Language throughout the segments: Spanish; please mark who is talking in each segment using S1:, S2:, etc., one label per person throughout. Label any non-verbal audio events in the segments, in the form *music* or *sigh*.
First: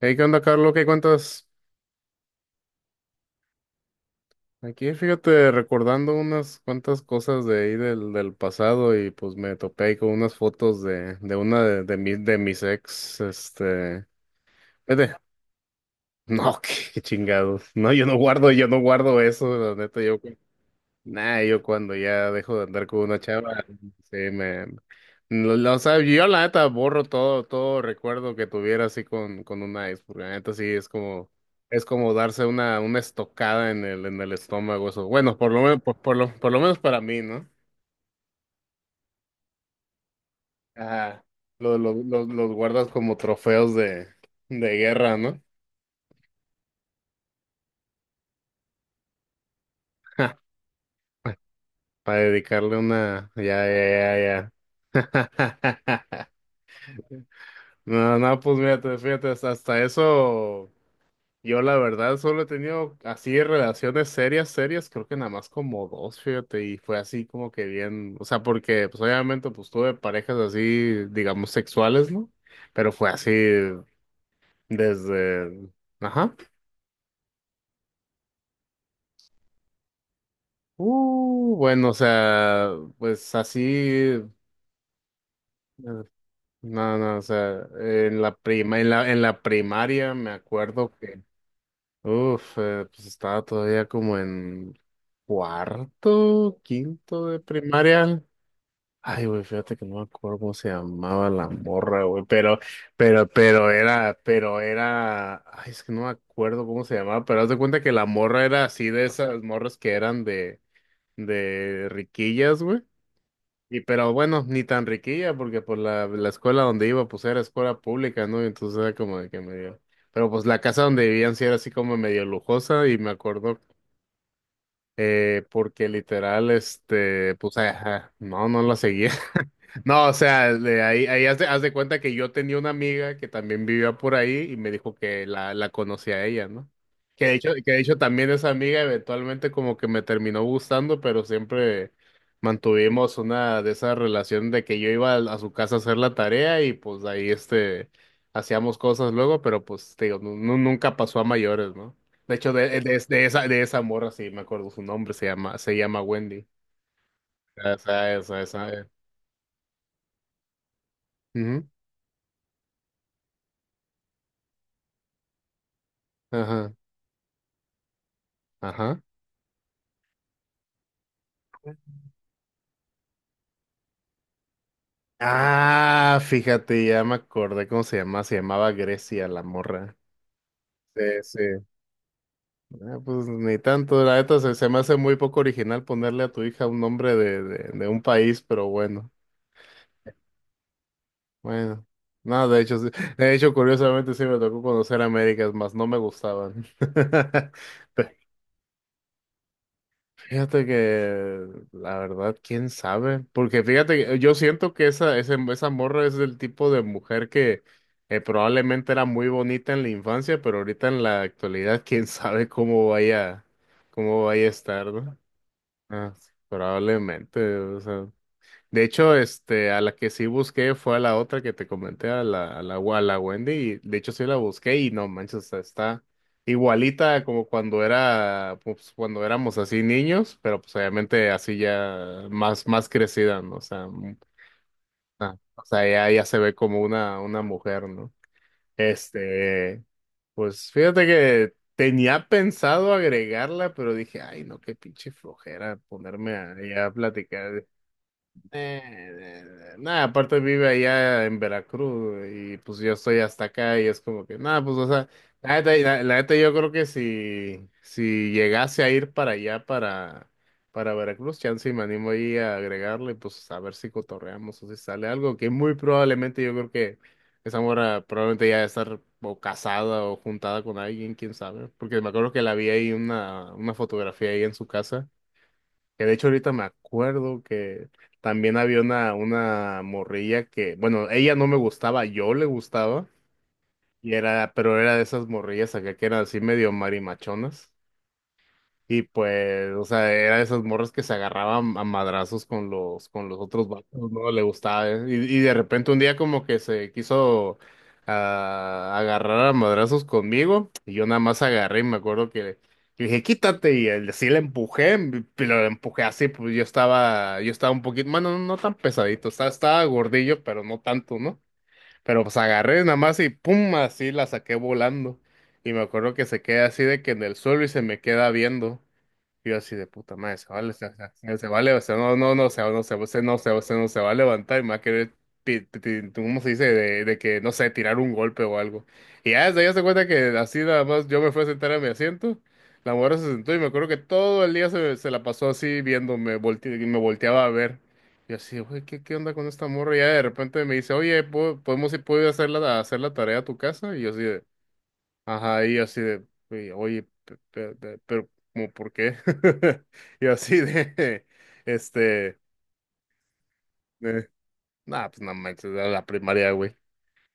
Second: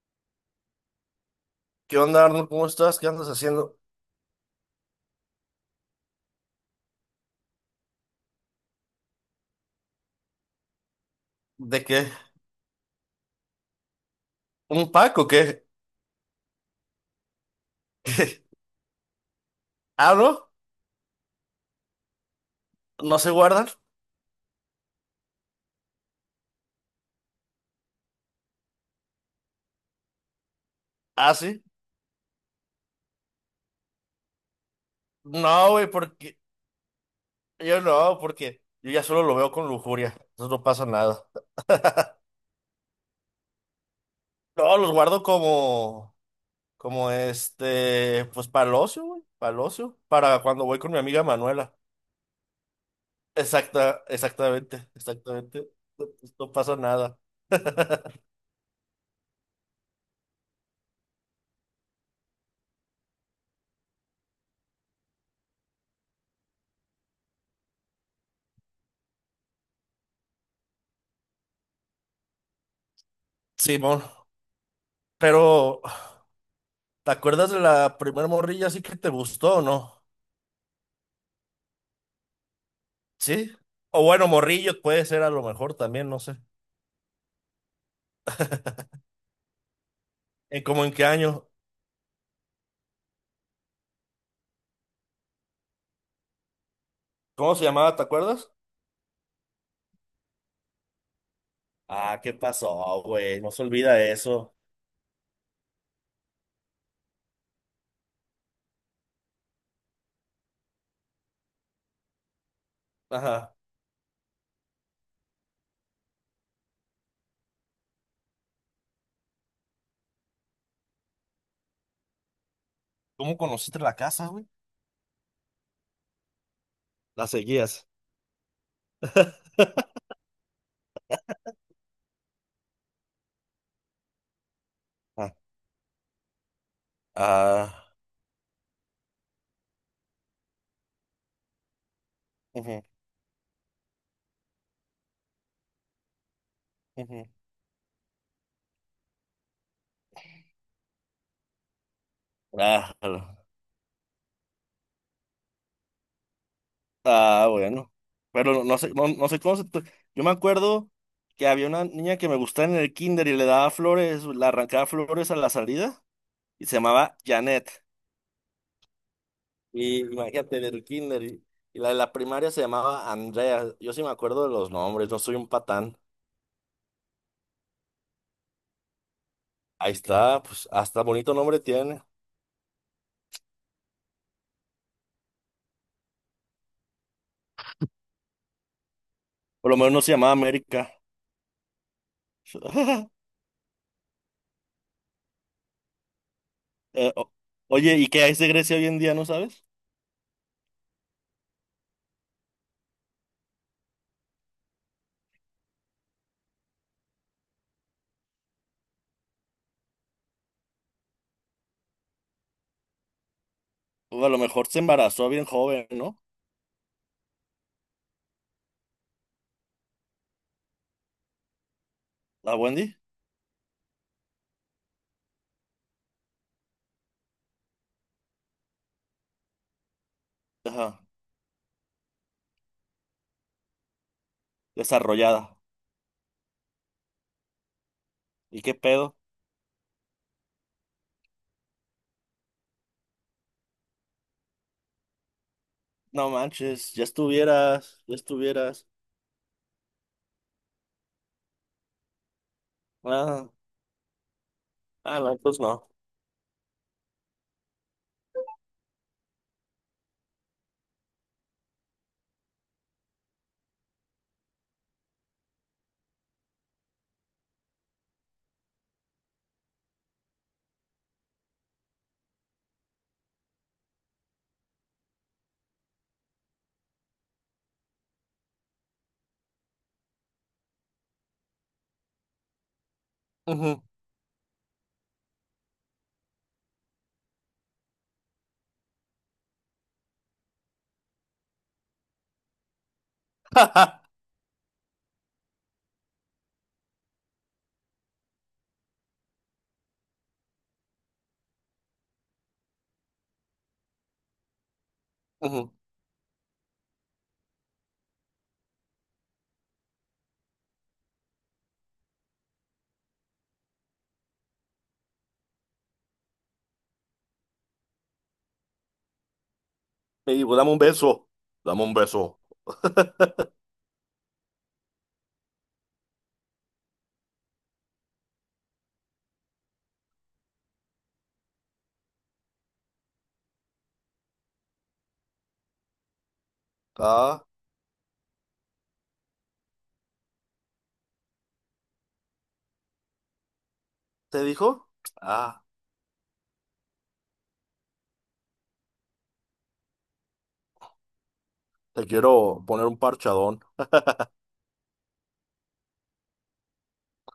S1: Hey, ¿qué onda, Carlos? ¿Qué cuentas?
S2: ¿Qué onda, Arnold? ¿Cómo estás? ¿Qué andas haciendo?
S1: Aquí, fíjate, recordando unas cuantas cosas de ahí del pasado. Y pues me topé ahí con unas fotos de, de una de,
S2: ¿De
S1: de,
S2: qué?
S1: mi- de mis ex.
S2: ¿Un
S1: Vete.
S2: pack o qué?
S1: No, *laughs* qué chingados. No, yo no
S2: *laughs*
S1: guardo, yo no guardo eso, la neta,
S2: ¿Ah,
S1: yo...
S2: no?
S1: Nah, yo cuando ya dejo de andar con una
S2: ¿No se
S1: chava,
S2: guardan?
S1: sí, no, no, o sea, yo la neta borro todo recuerdo que tuviera así con una ex, porque la neta sí es como,
S2: ¿Ah, sí?
S1: es como darse una estocada en el estómago, eso. Bueno,
S2: No, güey, porque
S1: por lo menos para mí, ¿no?
S2: yo ya solo lo veo con lujuria. Entonces no pasa
S1: Ajá.
S2: nada.
S1: Los, los, los,
S2: *laughs*
S1: los guardas como trofeos de
S2: No, los
S1: guerra,
S2: guardo
S1: ¿no?
S2: como, como pues para el ocio, güey, para el ocio,
S1: *laughs*
S2: para cuando voy con mi amiga Manuela.
S1: Para dedicarle ya,
S2: Exacta,
S1: ya, ya, ya.
S2: exactamente, exactamente. No,
S1: *laughs*
S2: pues, no pasa nada.
S1: No,
S2: *laughs*
S1: no, pues mírate, fíjate, hasta eso. Yo la verdad solo he tenido así relaciones serias, serias, creo que nada más como dos, fíjate, y fue así como que bien, o sea, porque pues obviamente pues tuve parejas así, digamos, sexuales, ¿no? Pero fue así
S2: Simón,
S1: desde,
S2: pero
S1: ajá,
S2: ¿te acuerdas de la primer morrilla así que te gustó o no?
S1: bueno, o sea, pues
S2: Sí.
S1: así,
S2: O bueno, Morrillos puede ser a lo mejor también, no sé.
S1: no, no, o sea, en la primaria me
S2: ¿En cómo
S1: acuerdo.
S2: en qué año?
S1: Uf, pues estaba todavía como en cuarto, quinto de
S2: ¿Cómo se llamaba? ¿Te
S1: primaria.
S2: acuerdas?
S1: Ay, güey, fíjate que no me acuerdo cómo se llamaba la morra,
S2: Ah,
S1: güey,
S2: ¿qué pasó, güey? No se olvida eso.
S1: ay, es que no me acuerdo cómo se llamaba, pero haz de cuenta que la morra era así de esas morras que eran de riquillas, güey.
S2: Ajá.
S1: Y pero bueno, ni tan riquilla, porque por la escuela donde iba, pues era escuela pública, ¿no? Entonces era como de que medio. Pero pues la casa donde vivían sí era así como medio lujosa, y me
S2: ¿Cómo
S1: acuerdo
S2: conociste la casa, güey?
S1: porque literal,
S2: La
S1: pues,
S2: seguías.
S1: ajá, no, no la seguía. *laughs* No, o sea, ahí haz de cuenta que yo tenía una amiga que también vivía por ahí y me dijo que
S2: Ah.
S1: la conocía a ella, ¿no? Que de hecho, que de
S2: Ah.
S1: hecho también esa amiga eventualmente como que me terminó gustando, pero siempre
S2: Ujú,
S1: mantuvimos una de esas relaciones de que yo iba a su casa a hacer la tarea y pues
S2: ujú.
S1: ahí, hacíamos cosas luego, pero pues, te digo, nunca pasó a mayores, ¿no? De hecho, de,
S2: Ah,
S1: de-
S2: jalo.
S1: de esa, de esa morra, sí, me acuerdo su nombre, se llama Wendy.
S2: Ah, bueno.
S1: Esa, esa,
S2: Pero no,
S1: esa.
S2: no
S1: eh.
S2: sé, no, no sé cómo se... Yo me acuerdo que
S1: Ujú.
S2: había una niña que me gustaba en el kinder y le daba flores, le arrancaba flores a la salida y
S1: Ajá,
S2: se llamaba Janet.
S1: ajá.
S2: Y imagínate, del kinder. Y la de la primaria se llamaba Andrea. Yo sí me acuerdo de los nombres, no soy un patán.
S1: Ah, fíjate, ya me acordé cómo se llamaba Grecia la
S2: Ahí
S1: morra.
S2: está, pues
S1: Sí,
S2: hasta bonito
S1: sí.
S2: nombre tiene.
S1: Ah, pues ni tanto, la neta se me hace muy poco original ponerle a tu hija un nombre de un país, pero bueno,
S2: Por lo menos no se llamaba América.
S1: bueno. No, de hecho,
S2: *laughs*
S1: de hecho, curiosamente sí me tocó conocer Américas, más no me gustaban.
S2: Eh, o- Oye, ¿y
S1: *laughs*
S2: qué hay de Grecia hoy en día, no sabes?
S1: Fíjate que la verdad, quién sabe, porque fíjate, que yo siento que esa morra es del tipo de mujer que probablemente era muy bonita en la infancia, pero ahorita en la actualidad, quién sabe
S2: O
S1: cómo
S2: a lo
S1: vaya a
S2: mejor se
S1: estar, ¿no?
S2: embarazó bien joven,
S1: Ah,
S2: ¿no?
S1: probablemente, o sea. De hecho, a la que sí busqué fue a la otra que te comenté, a
S2: La
S1: la, a la,
S2: Wendy.
S1: a la Wendy, y de hecho sí la busqué y no manches, o sea, está igualita como cuando era, pues, cuando éramos así niños, pero pues
S2: Ajá,
S1: obviamente así ya más crecida, ¿no? O sea,
S2: desarrollada.
S1: o sea, ya, ya se ve como una mujer, ¿no?
S2: ¿Y qué pedo?
S1: Este, pues fíjate que tenía pensado agregarla, pero dije, ay, no, qué pinche flojera
S2: No
S1: ponerme ahí a
S2: manches, ya
S1: platicar.
S2: estuvieras, ya estuvieras.
S1: Nada, aparte vive allá en Veracruz y pues yo estoy hasta
S2: Ah,
S1: acá y es como que, nada, pues o sea,
S2: ah, no,
S1: la
S2: entonces
S1: neta,
S2: no.
S1: la neta yo creo que si llegase a ir para allá, para Veracruz, chance y me animo ahí a agregarle, pues a ver si cotorreamos o si sale algo, que muy probablemente yo creo que esa mora probablemente ya debe estar o casada o juntada con alguien, quién sabe, porque me acuerdo que la vi ahí una fotografía ahí en su casa. Que de hecho ahorita me acuerdo que también había una morrilla que, bueno, ella no me gustaba, yo le gustaba,
S2: Ujú.
S1: pero era de esas morrillas acá que eran así medio marimachonas. Y pues, o sea, era de esas morras que se agarraban a madrazos con los otros vatos,
S2: *laughs*
S1: ¿no? Le gustaba. Y de repente un día como que se quiso agarrar a madrazos conmigo. Y yo nada más agarré y me acuerdo que le dije, quítate. Sí le empujé, pero le
S2: Ujú.
S1: empujé así, pues yo estaba un poquito, bueno, no, no tan pesadito, estaba gordillo, pero no tanto, ¿no? Pero pues agarré nada más y pum, así la saqué volando. Y me acuerdo que se queda así de que en el suelo y se me queda viendo. Yo así de puta madre,
S2: Y,
S1: se
S2: pues, dame
S1: vale,
S2: un
S1: se,
S2: beso.
S1: se- se vale, o
S2: Dame un
S1: sea, no, no,
S2: beso.
S1: no, no se va a levantar y me va a querer, ¿cómo se dice? De que, no sé, tirar un golpe o algo. Y ya desde ahí se cuenta que así nada más yo me fui a sentar a mi asiento, la mujer se sentó y me acuerdo que todo el día se la pasó así viéndome, y me
S2: Ah.
S1: volteaba a ver. Y así, güey, ¿qué onda con esta morra? Y ya de repente me dice, oye, puedo ir a hacer la tarea a tu casa? Y yo así
S2: ¿Te
S1: de...
S2: dijo? Ah,
S1: Ajá, y yo así de, "Oye, oye, pero, ¿cómo por qué? *laughs* Y yo así de, *laughs*
S2: te
S1: este,
S2: quiero poner un parchadón.
S1: eh, nah, pues no manches, era la primaria, güey.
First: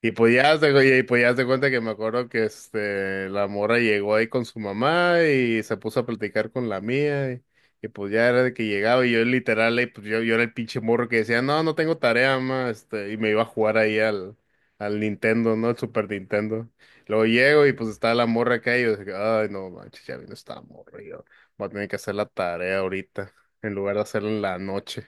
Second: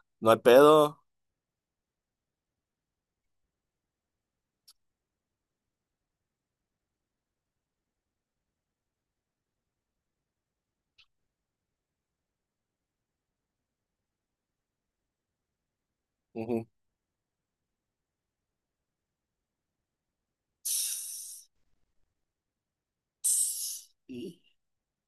S1: Y
S2: No
S1: pues
S2: hay
S1: ya te, y
S2: pedo.
S1: pues ya te cuenta que me acuerdo que la morra llegó ahí con su mamá y se puso a platicar con la mía y pues ya era de que llegaba y yo literal ahí, pues yo era el pinche morro que decía, "No, no tengo tarea, mamá", y me iba a jugar ahí al Nintendo, ¿no? El Super
S2: Ujú.
S1: Nintendo. Luego llego y pues estaba la morra acá y yo dije, "Ay, no manches, ya vino esta morra, y yo
S2: Tss,
S1: voy a tener que hacer la tarea ahorita en
S2: tss.
S1: lugar de hacerla en la noche."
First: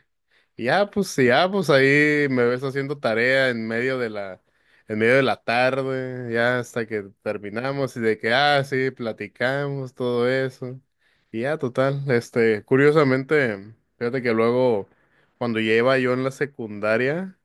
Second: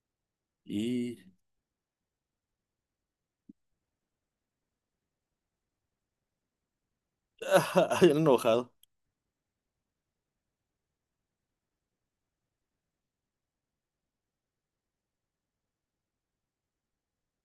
S1: Y ya pues
S2: y...
S1: sí, ya pues ahí me ves haciendo tarea en medio de la tarde, ya hasta que terminamos y
S2: *laughs*
S1: de
S2: Bien
S1: que, ah,
S2: enojado.
S1: sí, platicamos, todo eso. Y ya, total, curiosamente, fíjate que luego, cuando ya iba yo en la secundaria,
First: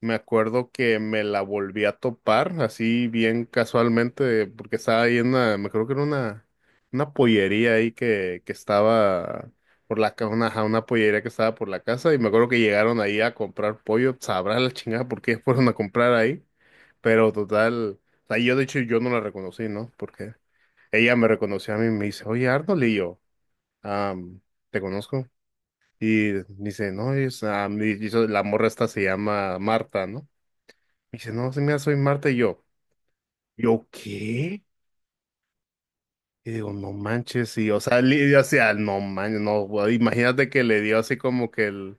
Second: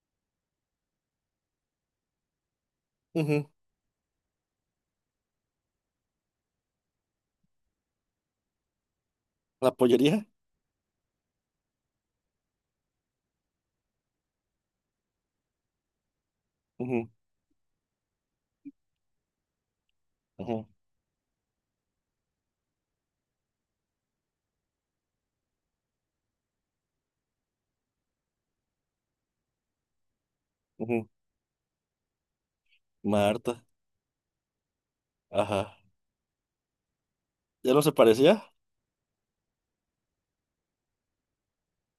S1: me acuerdo que me la volví a topar, así bien
S2: Ujú.
S1: casualmente, porque estaba ahí me creo que era una pollería ahí que estaba
S2: ¿La
S1: por la, ca-
S2: pollería?
S1: una, ajá, una pollería que estaba por la casa, y me acuerdo que llegaron ahí a comprar pollo, sabrá la chingada por qué fueron a comprar ahí.
S2: Ujú,
S1: Pero total, o sea, yo de hecho yo no la reconocí, ¿no? Porque
S2: ujú,
S1: ella me reconoció a mí y me dice, oye, Arnold, y yo, "Ah, te conozco." Y dice, no, y la morra esta se llama Marta, ¿no?
S2: ujú.
S1: Me dice, no, sí, mira, soy Marta y yo,
S2: Marta.
S1: ¿yo qué?
S2: Ajá.
S1: Y digo, no manches, y
S2: ¿Ya
S1: o
S2: no se
S1: sea,
S2: parecía?
S1: o sea, no manches, no, güey, imagínate que le dio así como que el,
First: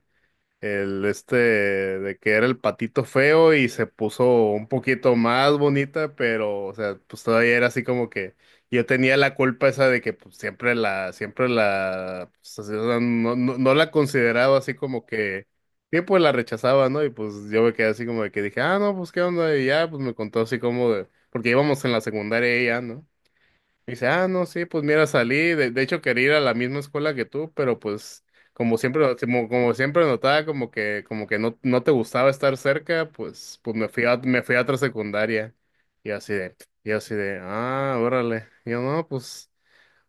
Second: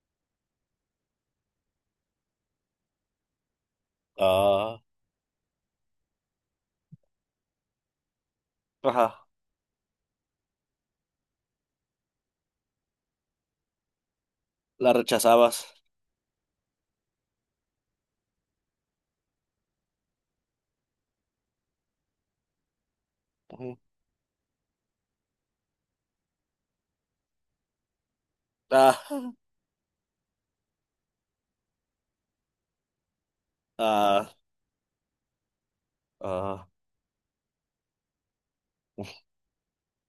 S1: El este de que era el patito feo y se puso un
S2: Ah,
S1: poquito más bonita, pero o sea, pues todavía era así como que yo tenía
S2: ajá.
S1: la culpa esa de que pues, siempre la, pues, así, o sea, no, no, no la consideraba así
S2: La
S1: como que,
S2: rechazabas.
S1: sí, pues la rechazaba, ¿no? Y pues yo me quedé así como de que dije, ah, no, pues qué onda, y ya, pues me contó así como de, porque íbamos en la secundaria y ya, ¿no?
S2: Ujú.
S1: Dice, ah, no, sí, pues mira, de hecho quería ir a la misma escuela que tú, pero pues
S2: Ah,
S1: como siempre notaba como que no, no te gustaba estar cerca, pues me fui a,
S2: ah,
S1: me fui a otra secundaria. Y así de,
S2: ah.
S1: y así de, órale. Y yo, no, pues,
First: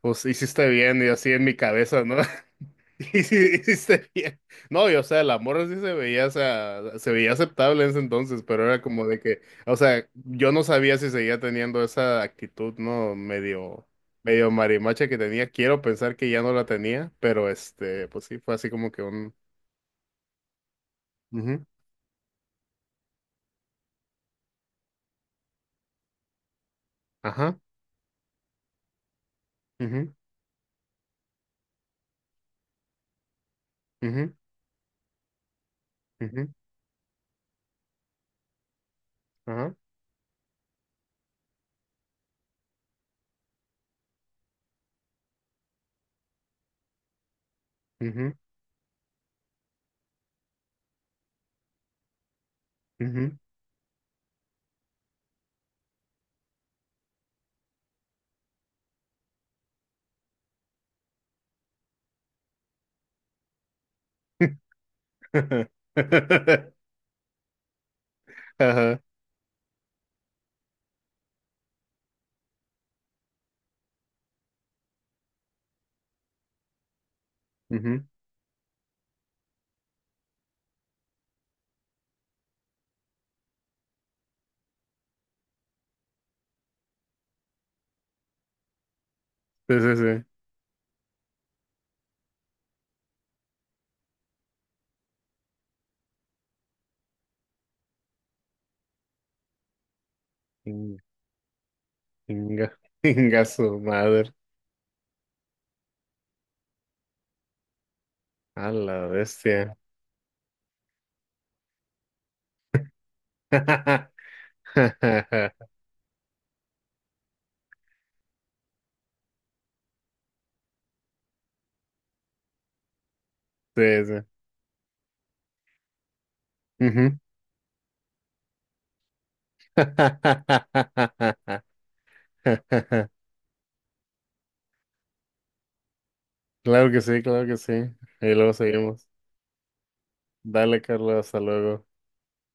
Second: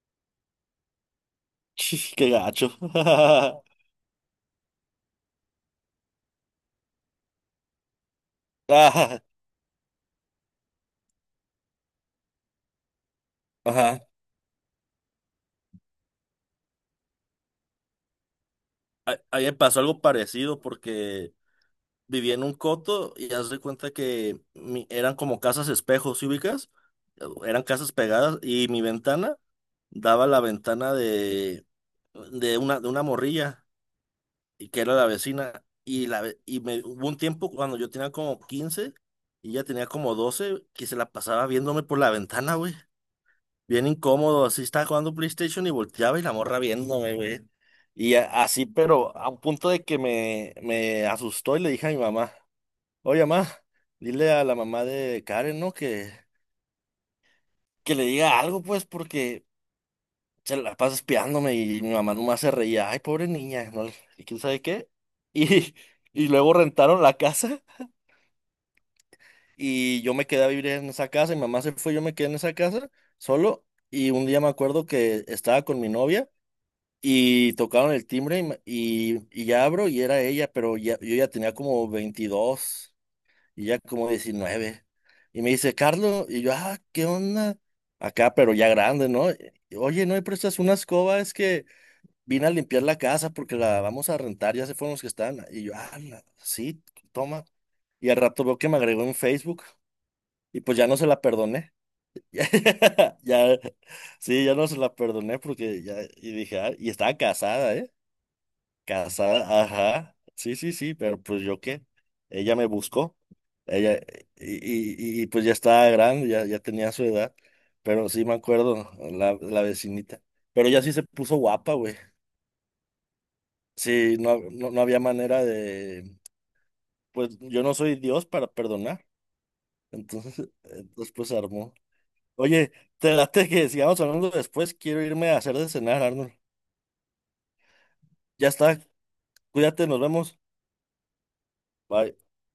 S1: pues hiciste bien, y así en mi cabeza,
S2: *laughs*
S1: ¿no?
S2: Qué gacho.
S1: *laughs* Y sí, y
S2: *laughs*
S1: sí se veía- No, y o sea, la morra sí se veía, o sea, se veía aceptable en ese entonces, pero era como de
S2: Ah,
S1: que, o sea, yo no sabía si seguía teniendo esa actitud, ¿no? Medio,
S2: ajá.
S1: medio marimacha que tenía. Quiero pensar que ya no la tenía, pero pues sí, fue así como que un.
S2: A Pasó algo parecido porque
S1: Ujú,
S2: vivía en un coto y haz de cuenta que eran como casas espejos, ¿sí ubicas?
S1: ajá,
S2: Eran casas pegadas y mi ventana
S1: ujú,
S2: daba la ventana de una morrilla
S1: ujú,
S2: y que era la vecina. Y, la, ve-
S1: ujú,
S2: y me, Hubo un tiempo cuando yo tenía como 15 y ella
S1: ajá,
S2: tenía como 12, que se la pasaba viéndome por la ventana, güey. Bien incómodo, así estaba jugando PlayStation y volteaba y la morra viéndome, güey.
S1: ujú,
S2: Pero a un punto de que me asustó y le dije a mi mamá. Oye,
S1: ujú".
S2: mamá, dile a la mamá de Karen, ¿no? Que le diga algo, pues, porque se la pasa espiándome y mi mamá nomás se reía. Ay, pobre niña, ¿no? ¿Y quién sabe qué? *laughs* Y, y luego
S1: *laughs*
S2: rentaron la casa
S1: Ajá,
S2: y yo me quedé a vivir en esa casa. Mi mamá se fue, yo me quedé en esa casa solo. Y un día me acuerdo que estaba con mi novia y tocaron
S1: ujú.
S2: el timbre y ya abro y era ella, pero ya, yo ya tenía como 22. Y ya como 19. Y me dice, Carlos, y yo, ah, ¿qué onda? Acá, pero ya grande, ¿no? Y
S1: Sí, sí,
S2: oye, ¿no me
S1: sí.
S2: prestas una escoba? Es que vine a limpiar la casa porque la vamos a rentar, ya se fueron los que están. Y yo, ah, sí, toma. Y al rato veo que me agregó en Facebook y pues ya no se la perdoné. *laughs* Ya,
S1: Inga, inga *laughs*
S2: ya,
S1: su madre.
S2: sí, ya no se la perdoné porque ya, y dije, ah, y estaba casada, ¿eh?".
S1: A la
S2: Casada,
S1: bestia.
S2: ajá. Sí, sí, sí, pero pues yo qué. Ella me buscó. Ella,
S1: *laughs*
S2: y, pues ya estaba grande, ya, ya tenía su edad. Pero sí me acuerdo, la vecinita. Pero ella sí se puso guapa, güey.
S1: Sí,
S2: Sí,
S1: sí.
S2: no, no, no había manera de.
S1: Ujú.
S2: Pues yo no soy Dios para perdonar. Entonces, *laughs* entonces pues
S1: *laughs*
S2: armó. Oye, te late que sigamos hablando después. Quiero irme a hacer de cenar, Arnold.
S1: Claro que sí, claro que sí. Y
S2: Ya
S1: luego
S2: está.
S1: seguimos.
S2: Cuídate, nos vemos.
S1: Dale, Carlos, hasta luego.
S2: Bye.